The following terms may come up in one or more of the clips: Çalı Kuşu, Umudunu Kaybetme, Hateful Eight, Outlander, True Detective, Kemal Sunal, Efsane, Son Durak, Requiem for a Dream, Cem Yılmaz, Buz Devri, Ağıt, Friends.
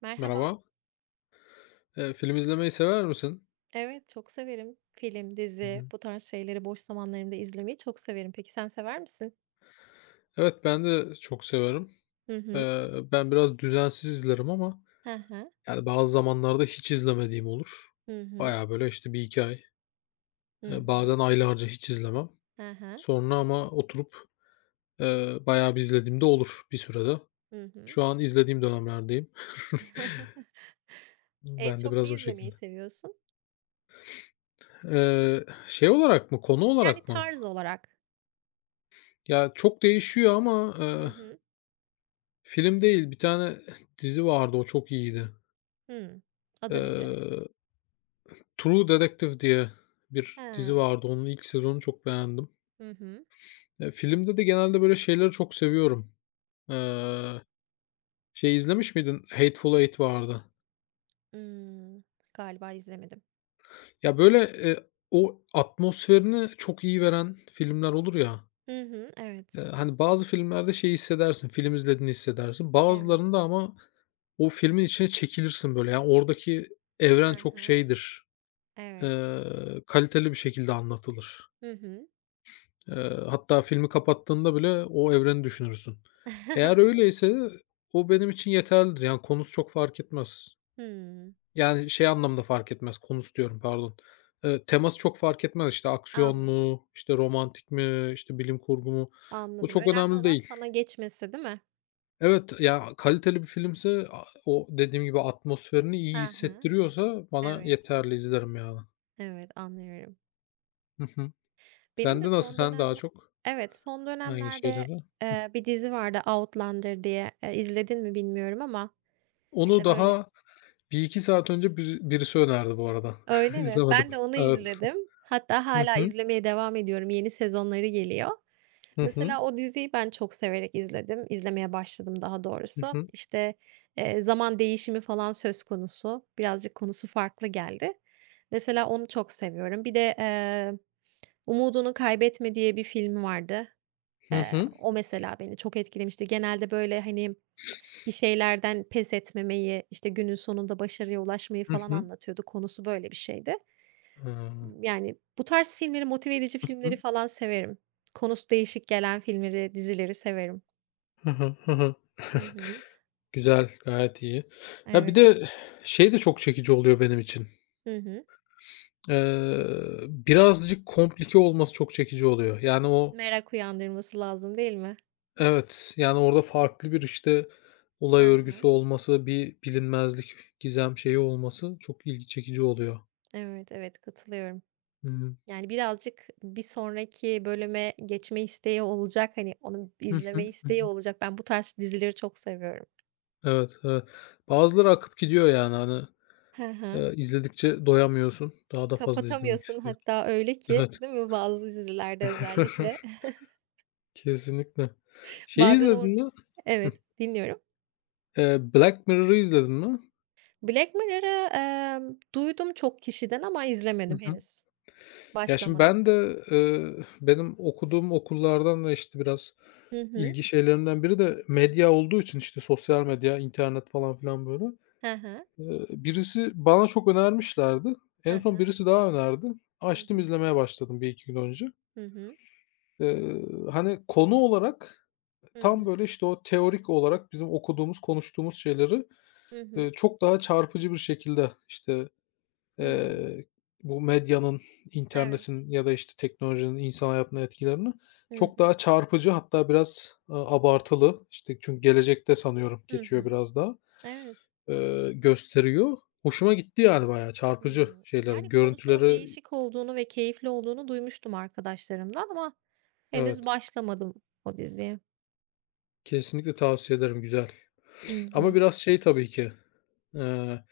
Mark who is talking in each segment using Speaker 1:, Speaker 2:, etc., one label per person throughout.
Speaker 1: Merhaba.
Speaker 2: Merhaba. Film izlemeyi sever misin?
Speaker 1: Evet, çok severim. Film,
Speaker 2: Hı
Speaker 1: dizi,
Speaker 2: hı.
Speaker 1: bu tarz şeyleri boş zamanlarımda izlemeyi çok severim. Peki sen sever misin?
Speaker 2: Evet, ben de çok severim.
Speaker 1: Hı hı.
Speaker 2: Ben biraz düzensiz izlerim ama,
Speaker 1: Hı hı.
Speaker 2: yani, bazı zamanlarda hiç izlemediğim olur.
Speaker 1: Hı hı.
Speaker 2: Baya böyle, işte, bir iki ay,
Speaker 1: Hı hı.
Speaker 2: bazen aylarca hiç izlemem.
Speaker 1: Hı hı.
Speaker 2: Sonra ama oturup, bayağı bir izlediğim olur bir sürede.
Speaker 1: Hı hı.
Speaker 2: Şu an izlediğim dönemlerdeyim.
Speaker 1: En
Speaker 2: Ben de
Speaker 1: çok ne
Speaker 2: biraz o
Speaker 1: izlemeyi
Speaker 2: şekilde.
Speaker 1: seviyorsun?
Speaker 2: Şey olarak mı, konu
Speaker 1: Yani
Speaker 2: olarak mı?
Speaker 1: tarz olarak.
Speaker 2: Ya, çok değişiyor ama,
Speaker 1: Hı hı.
Speaker 2: film değil, bir tane dizi vardı, o çok iyiydi.
Speaker 1: Hıı. Adı nedir?
Speaker 2: Eee True Detective diye bir dizi
Speaker 1: He.
Speaker 2: vardı. Onun ilk sezonunu çok beğendim.
Speaker 1: Hı hı.
Speaker 2: Filmde de genelde böyle şeyleri çok seviyorum. Eee, şey izlemiş miydin? Hateful Eight vardı.
Speaker 1: Imm, Galiba izlemedim.
Speaker 2: Ya, böyle, o atmosferini çok iyi veren filmler olur ya,
Speaker 1: Hı hı. Evet.
Speaker 2: hani, bazı filmlerde şey hissedersin, film izlediğini hissedersin.
Speaker 1: Evet.
Speaker 2: Bazılarında ama o filmin içine çekilirsin böyle. Yani, oradaki evren
Speaker 1: Hı
Speaker 2: çok
Speaker 1: hı.
Speaker 2: şeydir,
Speaker 1: Evet.
Speaker 2: kaliteli bir şekilde anlatılır.
Speaker 1: Hı hı.
Speaker 2: Hatta filmi kapattığında bile o evreni düşünürsün. Eğer
Speaker 1: Evet.
Speaker 2: öyleyse o benim için yeterlidir. Yani, konusu çok fark etmez.
Speaker 1: Hımm.
Speaker 2: Yani, şey anlamda fark etmez, konusu diyorum pardon. Teması çok fark etmez. İşte, aksiyon
Speaker 1: Anladım.
Speaker 2: mu, işte, romantik mi, işte, bilim kurgu mu? Bu
Speaker 1: Anladım.
Speaker 2: çok
Speaker 1: Önemli
Speaker 2: önemli
Speaker 1: olan
Speaker 2: değil.
Speaker 1: sana geçmesi, değil mi?
Speaker 2: Evet, ya, kaliteli bir filmse a o dediğim gibi atmosferini iyi
Speaker 1: Hı hı.
Speaker 2: hissettiriyorsa bana
Speaker 1: Evet,
Speaker 2: yeterli, izlerim yani.
Speaker 1: evet, anlıyorum.
Speaker 2: Hı hı.
Speaker 1: Benim de
Speaker 2: Sende nasıl?
Speaker 1: son
Speaker 2: Sen daha
Speaker 1: dönemle
Speaker 2: çok
Speaker 1: evet, son
Speaker 2: hangi
Speaker 1: dönemlerde,
Speaker 2: şeyleri?
Speaker 1: bir dizi vardı Outlander diye. İzledin mi bilmiyorum ama,
Speaker 2: Onu
Speaker 1: işte, böyle
Speaker 2: daha bir 2 saat önce birisi önerdi bu arada.
Speaker 1: öyle mi?
Speaker 2: İzlemedim.
Speaker 1: Ben de onu
Speaker 2: Evet.
Speaker 1: izledim. Hatta
Speaker 2: Hı
Speaker 1: hala
Speaker 2: hı.
Speaker 1: izlemeye devam ediyorum. Yeni sezonları geliyor.
Speaker 2: Hı hı.
Speaker 1: Mesela o diziyi ben çok severek izledim. İzlemeye başladım daha
Speaker 2: Hı
Speaker 1: doğrusu.
Speaker 2: hı.
Speaker 1: İşte, zaman değişimi falan söz konusu. Birazcık konusu farklı geldi. Mesela onu çok seviyorum. Bir de, Umudunu Kaybetme diye bir film vardı.
Speaker 2: Hı hı.
Speaker 1: O mesela beni çok etkilemişti. Genelde böyle, hani, bir şeylerden pes etmemeyi, işte, günün sonunda başarıya ulaşmayı
Speaker 2: Hı
Speaker 1: falan
Speaker 2: hı.
Speaker 1: anlatıyordu. Konusu böyle bir şeydi.
Speaker 2: Hıı.
Speaker 1: Yani, bu tarz filmleri, motive edici
Speaker 2: Hı
Speaker 1: filmleri
Speaker 2: hı.
Speaker 1: falan severim. Konusu değişik gelen filmleri, dizileri severim.
Speaker 2: Hı hı. Hı.
Speaker 1: Hı hı.
Speaker 2: Güzel, gayet iyi. Ya, bir
Speaker 1: Evet.
Speaker 2: de şey de çok çekici oluyor benim için.
Speaker 1: Hı hı.
Speaker 2: Birazcık komplike olması çok çekici oluyor. Yani o
Speaker 1: Merak uyandırması lazım değil mi?
Speaker 2: evet, yani orada farklı bir, işte, olay
Speaker 1: Hı
Speaker 2: örgüsü
Speaker 1: hı.
Speaker 2: olması, bir bilinmezlik, gizem şeyi olması çok ilgi çekici oluyor.
Speaker 1: Evet, evet, katılıyorum.
Speaker 2: Hı.
Speaker 1: Yani, birazcık bir sonraki bölüme geçme isteği olacak, hani, onu
Speaker 2: Hı
Speaker 1: izleme
Speaker 2: hı. Hı
Speaker 1: isteği olacak. Ben bu tarz dizileri çok seviyorum.
Speaker 2: evet, evet. Bazıları akıp gidiyor yani, hani,
Speaker 1: Hı hı.
Speaker 2: izledikçe doyamıyorsun. Daha da fazla izlemek
Speaker 1: Kapatamıyorsun
Speaker 2: istiyorsun.
Speaker 1: hatta öyle ki,
Speaker 2: Evet.
Speaker 1: değil mi? Bazı dizilerde özellikle.
Speaker 2: Kesinlikle. Şeyi
Speaker 1: Bazen
Speaker 2: izledin
Speaker 1: orada
Speaker 2: mi? Hıh.
Speaker 1: evet, dinliyorum.
Speaker 2: Black Mirror'ı izledin mi?
Speaker 1: Black Mirror'ı, duydum çok kişiden ama
Speaker 2: Hı
Speaker 1: izlemedim
Speaker 2: hı.
Speaker 1: henüz.
Speaker 2: Ya, şimdi
Speaker 1: Başlamadım.
Speaker 2: ben de, benim okuduğum okullardan ve, işte, biraz
Speaker 1: Hı hı.
Speaker 2: ilgi şeylerimden biri de medya olduğu için, işte, sosyal medya, internet falan filan böyle.
Speaker 1: Hı hı.
Speaker 2: Birisi bana çok önermişlerdi.
Speaker 1: Hı
Speaker 2: En son
Speaker 1: hı.
Speaker 2: birisi daha önerdi.
Speaker 1: Hı
Speaker 2: Açtım,
Speaker 1: hı.
Speaker 2: izlemeye başladım bir iki gün önce.
Speaker 1: Hı hı.
Speaker 2: Eee, hani, konu olarak
Speaker 1: Hı
Speaker 2: tam,
Speaker 1: hı.
Speaker 2: böyle, işte, o teorik olarak bizim okuduğumuz, konuştuğumuz şeyleri,
Speaker 1: Hı hı.
Speaker 2: çok daha çarpıcı bir şekilde, işte,
Speaker 1: Hımm.
Speaker 2: eee, bu medyanın,
Speaker 1: Evet.
Speaker 2: internetin ya da, işte, teknolojinin insan hayatına etkilerini
Speaker 1: Hı
Speaker 2: çok daha
Speaker 1: hı.
Speaker 2: çarpıcı hatta biraz, abartılı, işte, çünkü gelecekte sanıyorum
Speaker 1: Hı
Speaker 2: geçiyor
Speaker 1: hı.
Speaker 2: biraz daha,
Speaker 1: Evet.
Speaker 2: gösteriyor. Hoşuma gitti yani bayağı çarpıcı
Speaker 1: Hımm.
Speaker 2: şeyleri,
Speaker 1: Yani konusunun
Speaker 2: görüntüleri
Speaker 1: değişik olduğunu ve keyifli olduğunu duymuştum arkadaşlarımdan ama henüz
Speaker 2: evet,
Speaker 1: başlamadım o diziye.
Speaker 2: kesinlikle tavsiye ederim, güzel.
Speaker 1: Hı
Speaker 2: Ama
Speaker 1: hı.
Speaker 2: biraz şey tabii ki, eee,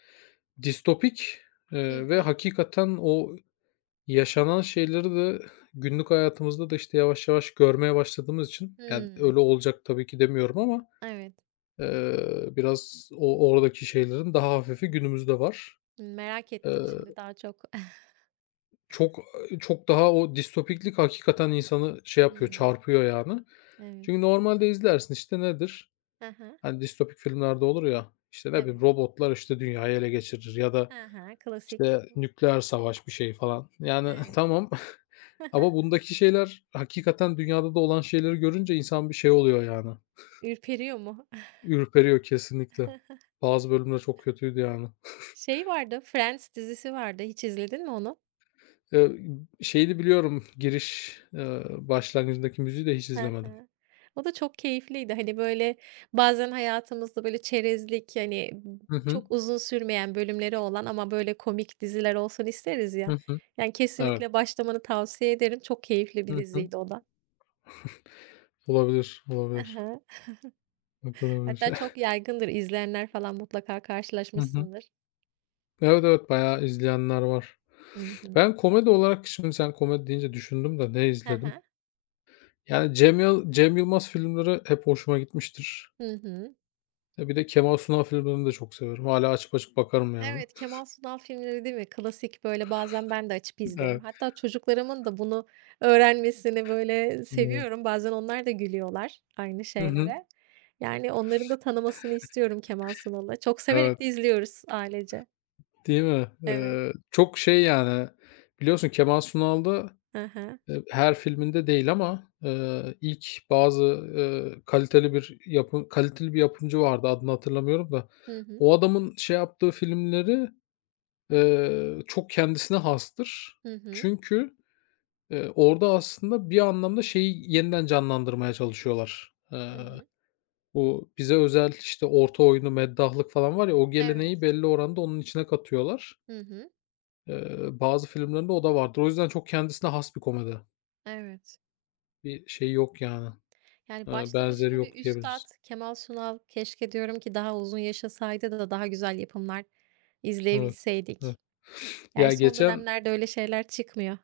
Speaker 2: distopik,
Speaker 1: Hı
Speaker 2: ve
Speaker 1: hı.
Speaker 2: hakikaten o yaşanan şeyleri de günlük hayatımızda da, işte, yavaş yavaş görmeye başladığımız için, yani,
Speaker 1: Hımm.
Speaker 2: öyle olacak tabii ki demiyorum ama,
Speaker 1: Evet.
Speaker 2: biraz o oradaki şeylerin daha hafifi günümüzde var.
Speaker 1: Merak
Speaker 2: Eee,
Speaker 1: ettim şimdi daha çok.
Speaker 2: çok, çok daha o distopiklik hakikaten insanı şey yapıyor,
Speaker 1: Hımm.
Speaker 2: çarpıyor yani.
Speaker 1: Evet.
Speaker 2: Çünkü normalde izlersin, işte, nedir?
Speaker 1: Hı hı.
Speaker 2: Hani, distopik filmlerde olur ya, işte, ne bileyim,
Speaker 1: Evet.
Speaker 2: robotlar, işte, dünyayı ele geçirir ya da
Speaker 1: Hı hı. Klasik.
Speaker 2: İşte nükleer savaş bir şey falan. Yani
Speaker 1: Evet.
Speaker 2: tamam ama bundaki şeyler hakikaten dünyada da olan şeyleri görünce insan bir şey oluyor yani.
Speaker 1: Ürperiyor mu?
Speaker 2: Ürperiyor kesinlikle. Bazı bölümler çok kötüydü yani.
Speaker 1: Şey vardı, Friends dizisi vardı. Hiç izledin mi onu?
Speaker 2: Eee, şeyini biliyorum giriş, başlangıcındaki müziği de hiç
Speaker 1: Hı
Speaker 2: izlemedim.
Speaker 1: hı. O da çok keyifliydi. Hani, böyle, bazen hayatımızda, böyle, çerezlik, yani
Speaker 2: Hı hı.
Speaker 1: çok uzun sürmeyen bölümleri olan ama, böyle, komik diziler olsun isteriz ya.
Speaker 2: Hı hı.
Speaker 1: Yani,
Speaker 2: Evet.
Speaker 1: kesinlikle başlamanı tavsiye ederim. Çok keyifli bir
Speaker 2: Hı hı.
Speaker 1: diziydi o da.
Speaker 2: Olabilir,
Speaker 1: Hı
Speaker 2: olabilir.
Speaker 1: hı. Hatta
Speaker 2: Bakılabilir.
Speaker 1: çok yaygındır. İzleyenler falan mutlaka
Speaker 2: Hı hı.
Speaker 1: karşılaşmışsındır.
Speaker 2: Evet, evet, bayağı izleyenler var.
Speaker 1: Hı hı.
Speaker 2: Ben komedi olarak şimdi sen komedi deyince düşündüm de ne
Speaker 1: Hı
Speaker 2: izledim?
Speaker 1: hı.
Speaker 2: Yani Cem Yılmaz filmleri hep hoşuma gitmiştir.
Speaker 1: Hı hı.
Speaker 2: E, bir de Kemal Sunal filmlerini de çok severim. Hala açıp açıp bakarım yani.
Speaker 1: Evet, Kemal Sunal filmleri değil mi? Klasik, böyle, bazen ben de açıp izlerim.
Speaker 2: Evet.
Speaker 1: Hatta çocuklarımın da bunu öğrenmesini, böyle,
Speaker 2: Iıı,
Speaker 1: seviyorum. Bazen onlar da gülüyorlar aynı
Speaker 2: hı hı.
Speaker 1: şeylere. Yani onların da tanımasını istiyorum Kemal Sunal'ı. Çok severek
Speaker 2: Evet,
Speaker 1: de izliyoruz ailece.
Speaker 2: değil mi?
Speaker 1: Evet.
Speaker 2: Çok şey yani, biliyorsun Kemal Sunal'da,
Speaker 1: Aha.
Speaker 2: her filminde değil ama, ilk bazı, kaliteli bir yapı kaliteli bir yapımcı vardı, adını hatırlamıyorum da.
Speaker 1: Hı.
Speaker 2: O adamın şey yaptığı filmleri, çok kendisine hastır.
Speaker 1: Hı hı. Hı hı.
Speaker 2: Çünkü orada aslında bir anlamda şeyi yeniden canlandırmaya çalışıyorlar. Eee,
Speaker 1: Hı hı.
Speaker 2: bu bize özel, işte, orta oyunu, meddahlık falan var ya, o
Speaker 1: Evet.
Speaker 2: geleneği belli oranda onun içine katıyorlar.
Speaker 1: Hı hı.
Speaker 2: Bazı filmlerinde o da vardır. O yüzden çok kendisine has bir komedi.
Speaker 1: Evet.
Speaker 2: Bir şey yok yani,
Speaker 1: Yani başlı
Speaker 2: benzeri
Speaker 1: başına bir
Speaker 2: yok
Speaker 1: üstad
Speaker 2: diyebiliriz.
Speaker 1: Kemal Sunal. Keşke diyorum ki daha uzun yaşasaydı da daha güzel yapımlar
Speaker 2: Evet, evet.
Speaker 1: izleyebilseydik. Yani,
Speaker 2: Ya,
Speaker 1: son
Speaker 2: geçen
Speaker 1: dönemlerde öyle şeyler çıkmıyor.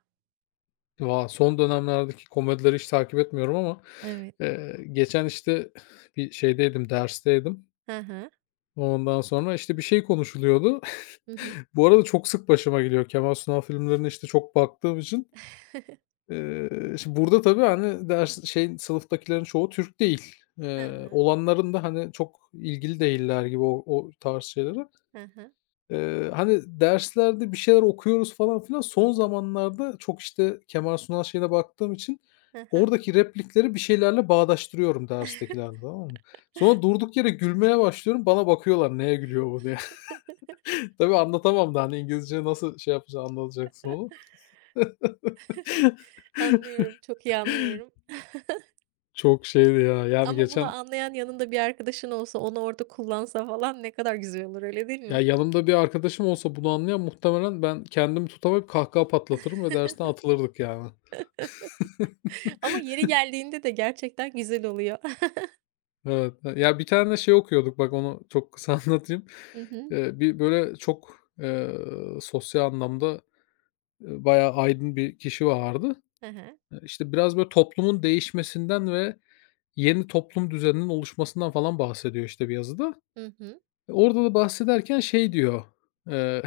Speaker 2: son dönemlerdeki komedileri hiç takip etmiyorum ama,
Speaker 1: Evet.
Speaker 2: geçen, işte, bir şeydeydim, dersteydim.
Speaker 1: Hı hı.
Speaker 2: Ondan sonra, işte, bir şey konuşuluyordu.
Speaker 1: Hı hı.
Speaker 2: Bu arada çok sık başıma geliyor. Kemal Sunal filmlerine, işte, çok baktığım için. Eee, şimdi burada tabii, hani, ders şeyin sınıftakilerin çoğu Türk değil.
Speaker 1: Hı
Speaker 2: Eee,
Speaker 1: hı.
Speaker 2: olanların da, hani, çok ilgili değiller gibi o tarz şeylere.
Speaker 1: Hı hı.
Speaker 2: Hani, derslerde bir şeyler okuyoruz falan filan. Son zamanlarda çok, işte, Kemal Sunal şeyine baktığım için
Speaker 1: Hı hı.
Speaker 2: oradaki replikleri bir şeylerle bağdaştırıyorum derstekilerle, tamam mı? Sonra durduk yere gülmeye başlıyorum. Bana bakıyorlar, "Neye gülüyor bu?" diye. Tabii anlatamam da, hani, İngilizce nasıl şey yapacaksın, anlatacaksın onu.
Speaker 1: Anlıyorum, çok iyi anlıyorum.
Speaker 2: Çok şeydi ya, yani
Speaker 1: Ama bunu
Speaker 2: geçen
Speaker 1: anlayan yanında bir arkadaşın olsa, onu orada kullansa falan ne kadar güzel olur, öyle değil
Speaker 2: ya,
Speaker 1: mi?
Speaker 2: yanımda bir arkadaşım olsa bunu anlayan muhtemelen ben kendimi tutamayıp kahkaha patlatırım ve dersten atılırdık yani.
Speaker 1: Ama yeri geldiğinde de gerçekten güzel oluyor.
Speaker 2: Evet, evet. Ya, bir tane şey okuyorduk bak onu çok kısa anlatayım.
Speaker 1: Hı hı.
Speaker 2: Bir böyle çok, sosyal anlamda, bayağı aydın bir kişi vardı.
Speaker 1: Hı hı.
Speaker 2: İşte, biraz böyle toplumun değişmesinden ve yeni toplum düzeninin oluşmasından falan bahsediyor, işte, bir yazıda.
Speaker 1: Hı hı.
Speaker 2: E, orada da bahsederken şey diyor, eee,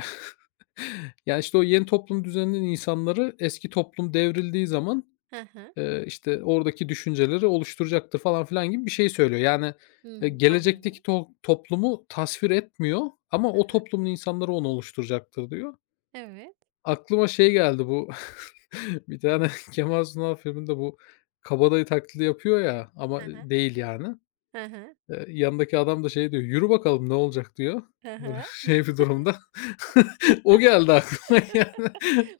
Speaker 2: yani, işte, o yeni toplum düzeninin insanları eski toplum devrildiği zaman,
Speaker 1: Hı hı.
Speaker 2: işte, oradaki düşünceleri oluşturacaktır falan filan gibi bir şey söylüyor. Yani,
Speaker 1: Hımm,
Speaker 2: gelecekteki
Speaker 1: anladım.
Speaker 2: toplumu tasvir etmiyor ama
Speaker 1: Hı
Speaker 2: o
Speaker 1: hı.
Speaker 2: toplumun insanları onu oluşturacaktır diyor.
Speaker 1: Evet.
Speaker 2: Aklıma şey geldi bu bir tane Kemal Sunal filminde bu kabadayı taklidi yapıyor ya ama, e,
Speaker 1: Hı hı.
Speaker 2: değil yani.
Speaker 1: Hı hı.
Speaker 2: Yanındaki adam da şey diyor, "Yürü bakalım ne olacak?" diyor.
Speaker 1: Hı
Speaker 2: Böyle
Speaker 1: hı.
Speaker 2: şey bir durumda. O geldi aklıma yani.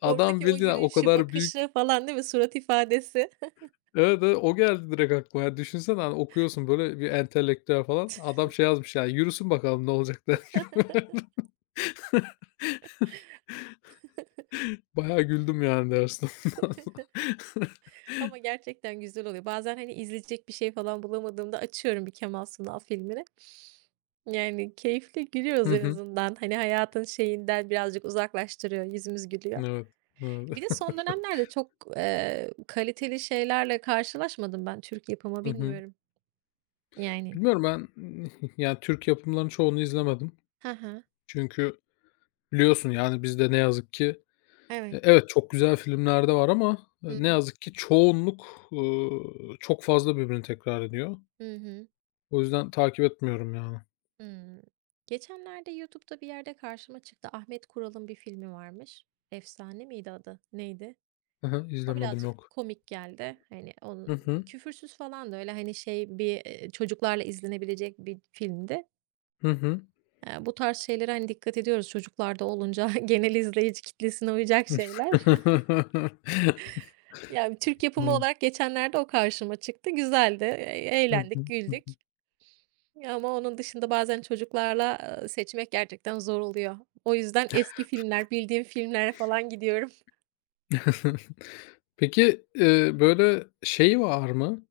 Speaker 2: Adam
Speaker 1: Oradaki o
Speaker 2: bildiğin o
Speaker 1: yürüyüşü,
Speaker 2: kadar büyük
Speaker 1: bakışı falan değil mi, surat ifadesi?
Speaker 2: evet, evet, o geldi direkt aklıma. Ya düşünsene, hani, okuyorsun böyle bir entelektüel falan. Adam şey yazmış yani, "Yürüsün bakalım ne olacak?" der gibi bayağı güldüm yani dersten.
Speaker 1: Ama gerçekten güzel oluyor. Bazen, hani, izleyecek bir şey falan bulamadığımda açıyorum bir Kemal Sunal filmini. Yani keyifli
Speaker 2: Hı
Speaker 1: gülüyoruz en
Speaker 2: hı.
Speaker 1: azından. Hani, hayatın şeyinden birazcık uzaklaştırıyor, yüzümüz gülüyor.
Speaker 2: Evet, evet.
Speaker 1: Bir de son dönemlerde çok, kaliteli şeylerle karşılaşmadım ben Türk yapımı,
Speaker 2: Hı hı.
Speaker 1: bilmiyorum. Yani.
Speaker 2: Bilmiyorum ben yani Türk yapımlarının çoğunu izlemedim.
Speaker 1: Hı hı.
Speaker 2: Çünkü biliyorsun yani bizde ne yazık ki e,
Speaker 1: Evet.
Speaker 2: evet, çok güzel filmler de var ama,
Speaker 1: Hı
Speaker 2: ne
Speaker 1: hı.
Speaker 2: yazık ki çoğunluk, çok fazla birbirini tekrar ediyor.
Speaker 1: Hı hı.
Speaker 2: O yüzden takip etmiyorum yani.
Speaker 1: Hımm. Geçenlerde YouTube'da bir yerde karşıma çıktı. Ahmet Kural'ın bir filmi varmış. Efsane miydi adı? Neydi?
Speaker 2: Hı hı,
Speaker 1: O
Speaker 2: izlemedim
Speaker 1: birazcık
Speaker 2: yok.
Speaker 1: komik geldi. Hani, onun
Speaker 2: Hı hı.
Speaker 1: küfürsüz falan da öyle, hani, şey bir, çocuklarla izlenebilecek bir filmdi.
Speaker 2: Hı hı.
Speaker 1: Bu tarz şeylere, hani, dikkat ediyoruz çocuklarda olunca genel izleyici kitlesine uyacak şeyler. Yani, Türk yapımı
Speaker 2: Hıı.
Speaker 1: olarak geçenlerde o karşıma çıktı. Güzeldi,
Speaker 2: Hı hı.
Speaker 1: eğlendik,
Speaker 2: Hı.
Speaker 1: güldük. Ama onun dışında bazen çocuklarla, seçmek gerçekten zor oluyor. O yüzden eski filmler, bildiğim filmlere falan gidiyorum.
Speaker 2: Peki, böyle şey var mı?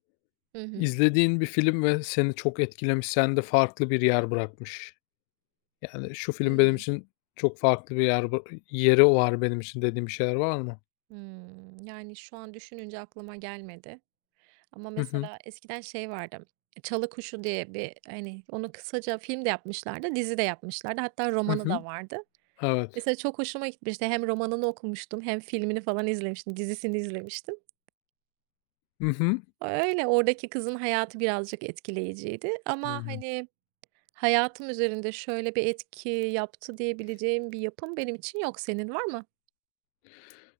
Speaker 1: Hı hı.
Speaker 2: İzlediğin bir film ve seni çok etkilemiş, sende farklı bir yer bırakmış. Yani şu film benim
Speaker 1: Hımm.
Speaker 2: için çok farklı bir yer yeri var benim için dediğin bir şeyler var mı?
Speaker 1: Hımm. Yani, şu an düşününce aklıma gelmedi. Ama
Speaker 2: Hı hı.
Speaker 1: mesela eskiden şey vardı, Çalı Kuşu diye bir, hani, onu kısaca film de yapmışlardı, dizi de yapmışlardı. Hatta
Speaker 2: Hı
Speaker 1: romanı
Speaker 2: hı.
Speaker 1: da vardı.
Speaker 2: Evet.
Speaker 1: Mesela çok hoşuma gitmişti. Hem romanını okumuştum hem filmini falan izlemiştim, dizisini izlemiştim.
Speaker 2: Hı hı.
Speaker 1: Öyle, oradaki kızın hayatı birazcık etkileyiciydi
Speaker 2: Hı
Speaker 1: ama,
Speaker 2: hı.
Speaker 1: hani, hayatım üzerinde şöyle bir etki yaptı diyebileceğim bir yapım benim için yok. Senin var mı?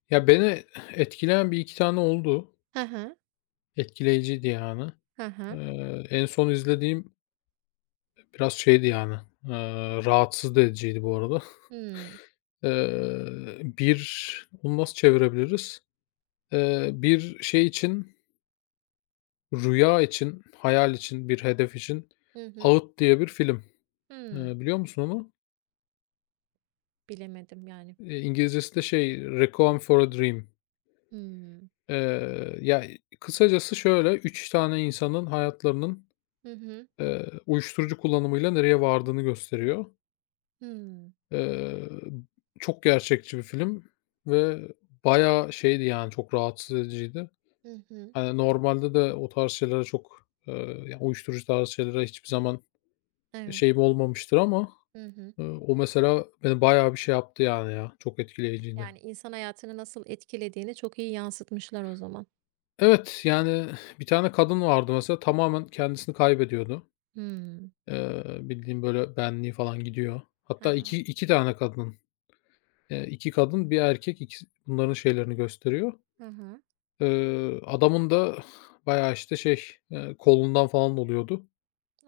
Speaker 2: Ya, beni etkileyen bir iki tane oldu.
Speaker 1: Hı hı.
Speaker 2: Etkileyiciydi yani.
Speaker 1: Hı hı.
Speaker 2: En son izlediğim biraz şeydi yani, rahatsız da ediciydi bu arada.
Speaker 1: Hımm.
Speaker 2: Bir onu nasıl çevirebiliriz? Bir şey için, rüya için, hayal için, bir hedef için
Speaker 1: Hı hı.
Speaker 2: "Ağıt" diye bir film.
Speaker 1: Hımm.
Speaker 2: Biliyor musun onu?
Speaker 1: Bilemedim yani.
Speaker 2: İngilizcesi de şey "Requiem for a Dream".
Speaker 1: Hımm.
Speaker 2: Ya, kısacası şöyle, 3 tane insanın hayatlarının
Speaker 1: Hı hı.
Speaker 2: Uyuşturucu kullanımıyla nereye vardığını gösteriyor.
Speaker 1: Hımm.
Speaker 2: Eee, çok gerçekçi bir film ve bayağı şeydi, yani, çok rahatsız ediciydi.
Speaker 1: Hı hı.
Speaker 2: Hani, normalde de o tarz şeylere çok, ya, uyuşturucu tarzı şeylere hiçbir zaman
Speaker 1: Evet.
Speaker 2: şeyim olmamıştır ama,
Speaker 1: Hı hı.
Speaker 2: o mesela beni bayağı bir şey yaptı, yani, ya. Çok etkileyiciydi.
Speaker 1: Yani, insan hayatını nasıl etkilediğini çok iyi yansıtmışlar o zaman.
Speaker 2: Evet, yani, bir tane kadın vardı mesela tamamen kendisini kaybediyordu.
Speaker 1: Hımm.
Speaker 2: Bildiğin, böyle, benliği falan gidiyor.
Speaker 1: Hı
Speaker 2: Hatta
Speaker 1: hı.
Speaker 2: iki tane kadın. İki kadın, bir erkek ikisi bunların şeylerini gösteriyor.
Speaker 1: Hı hı.
Speaker 2: Adamın da bayağı, işte, şey, kolundan falan oluyordu.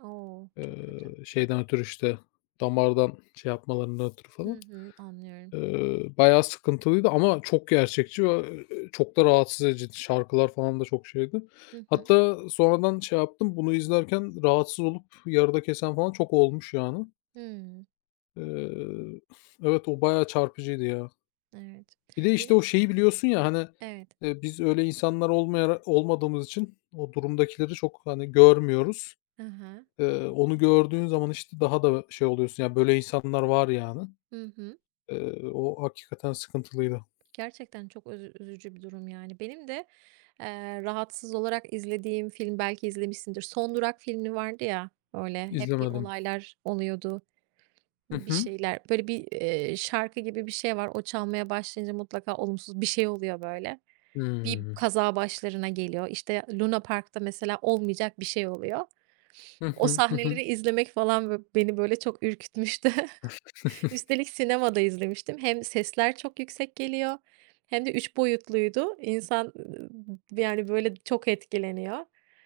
Speaker 1: O! Çok kötü.
Speaker 2: Eee, şeyden ötürü, işte, damardan şey yapmalarından ötürü
Speaker 1: Hı
Speaker 2: falan.
Speaker 1: hı, anlıyorum.
Speaker 2: Bayağı sıkıntılıydı ama çok gerçekçi ve, çok da rahatsız ediciydi. Şarkılar falan da çok şeydi.
Speaker 1: Hı hı.
Speaker 2: Hatta sonradan şey yaptım, bunu izlerken rahatsız olup yarıda kesen falan çok olmuş yani.
Speaker 1: Hımm.
Speaker 2: Eee, evet, o bayağı çarpıcıydı ya.
Speaker 1: Evet.
Speaker 2: Bir de, işte,
Speaker 1: Benim
Speaker 2: o şeyi biliyorsun ya, hani,
Speaker 1: evet.
Speaker 2: biz öyle insanlar olmadığımız için o durumdakileri çok, hani, görmüyoruz.
Speaker 1: Hı hı.
Speaker 2: Onu gördüğün zaman, işte, daha da şey oluyorsun, ya, böyle insanlar var yani.
Speaker 1: Hı hı.
Speaker 2: O hakikaten sıkıntılıydı.
Speaker 1: Gerçekten çok özü üzücü bir durum, yani. Benim de, rahatsız olarak izlediğim film belki izlemişsindir. Son Durak filmi vardı ya, böyle, hep bir
Speaker 2: İzlemedim.
Speaker 1: olaylar oluyordu.
Speaker 2: Hı
Speaker 1: Bir
Speaker 2: hı.
Speaker 1: şeyler, böyle, bir, şarkı gibi bir şey var. O çalmaya başlayınca mutlaka olumsuz bir şey oluyor böyle. Bir
Speaker 2: Hımm.
Speaker 1: kaza başlarına geliyor. İşte, Luna Park'ta mesela olmayacak bir şey oluyor.
Speaker 2: Hı
Speaker 1: O
Speaker 2: hı. Hı
Speaker 1: sahneleri
Speaker 2: hı.
Speaker 1: izlemek falan bö beni, böyle, çok ürkütmüştü. Üstelik sinemada izlemiştim. Hem sesler çok yüksek geliyor hem de 3 boyutluydu. İnsan, yani, böyle, çok etkileniyor.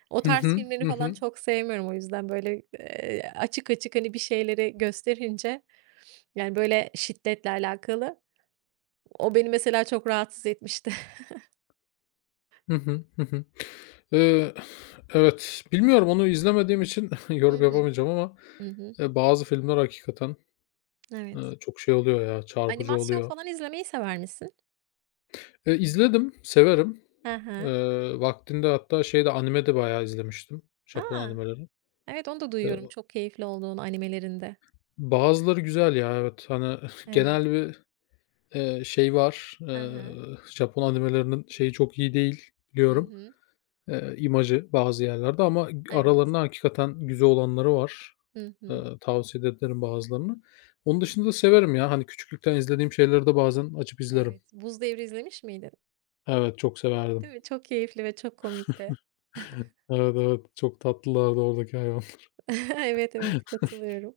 Speaker 1: O
Speaker 2: Hı
Speaker 1: tarz
Speaker 2: hı.
Speaker 1: filmleri
Speaker 2: Hı
Speaker 1: falan
Speaker 2: hı.
Speaker 1: çok sevmiyorum o yüzden, böyle, açık açık, hani, bir şeyleri gösterince yani, böyle, şiddetle alakalı. O beni mesela çok rahatsız etmişti.
Speaker 2: Hı hı. Hı hı. Eee, evet, bilmiyorum onu izlemediğim için
Speaker 1: Hı
Speaker 2: yorum
Speaker 1: hı.
Speaker 2: yapamayacağım ama,
Speaker 1: Hı hı.
Speaker 2: bazı filmler hakikaten,
Speaker 1: Evet.
Speaker 2: çok şey oluyor ya, çarpıcı
Speaker 1: Animasyon
Speaker 2: oluyor.
Speaker 1: falan izlemeyi sever misin?
Speaker 2: İzledim, severim.
Speaker 1: Hı hı.
Speaker 2: Vaktinde hatta şey de anime de bayağı izlemiştim, Japon
Speaker 1: A!
Speaker 2: animeleri.
Speaker 1: Evet, onu da
Speaker 2: Eee,
Speaker 1: duyuyorum çok keyifli olduğunu animelerinde.
Speaker 2: bazıları güzel ya, evet. Hani
Speaker 1: Evet.
Speaker 2: genel bir, şey var,
Speaker 1: Hı hı.
Speaker 2: Japon animelerinin şeyi çok iyi değil
Speaker 1: Hı
Speaker 2: biliyorum,
Speaker 1: hı.
Speaker 2: imajı bazı yerlerde ama
Speaker 1: Evet.
Speaker 2: aralarında hakikaten güzel olanları var.
Speaker 1: Hı hı.
Speaker 2: Tavsiye de ederim bazılarını. Onun
Speaker 1: Hı
Speaker 2: dışında da
Speaker 1: hı.
Speaker 2: severim ya, hani küçüklükten izlediğim şeyleri de bazen açıp izlerim.
Speaker 1: Evet. Buz Devri izlemiş miydin?
Speaker 2: Evet, çok severdim.
Speaker 1: Değil mi? Çok keyifli ve çok komikti.
Speaker 2: Evet, evet, çok tatlılardı oradaki hayvanlar.
Speaker 1: Evet, evet, katılıyorum.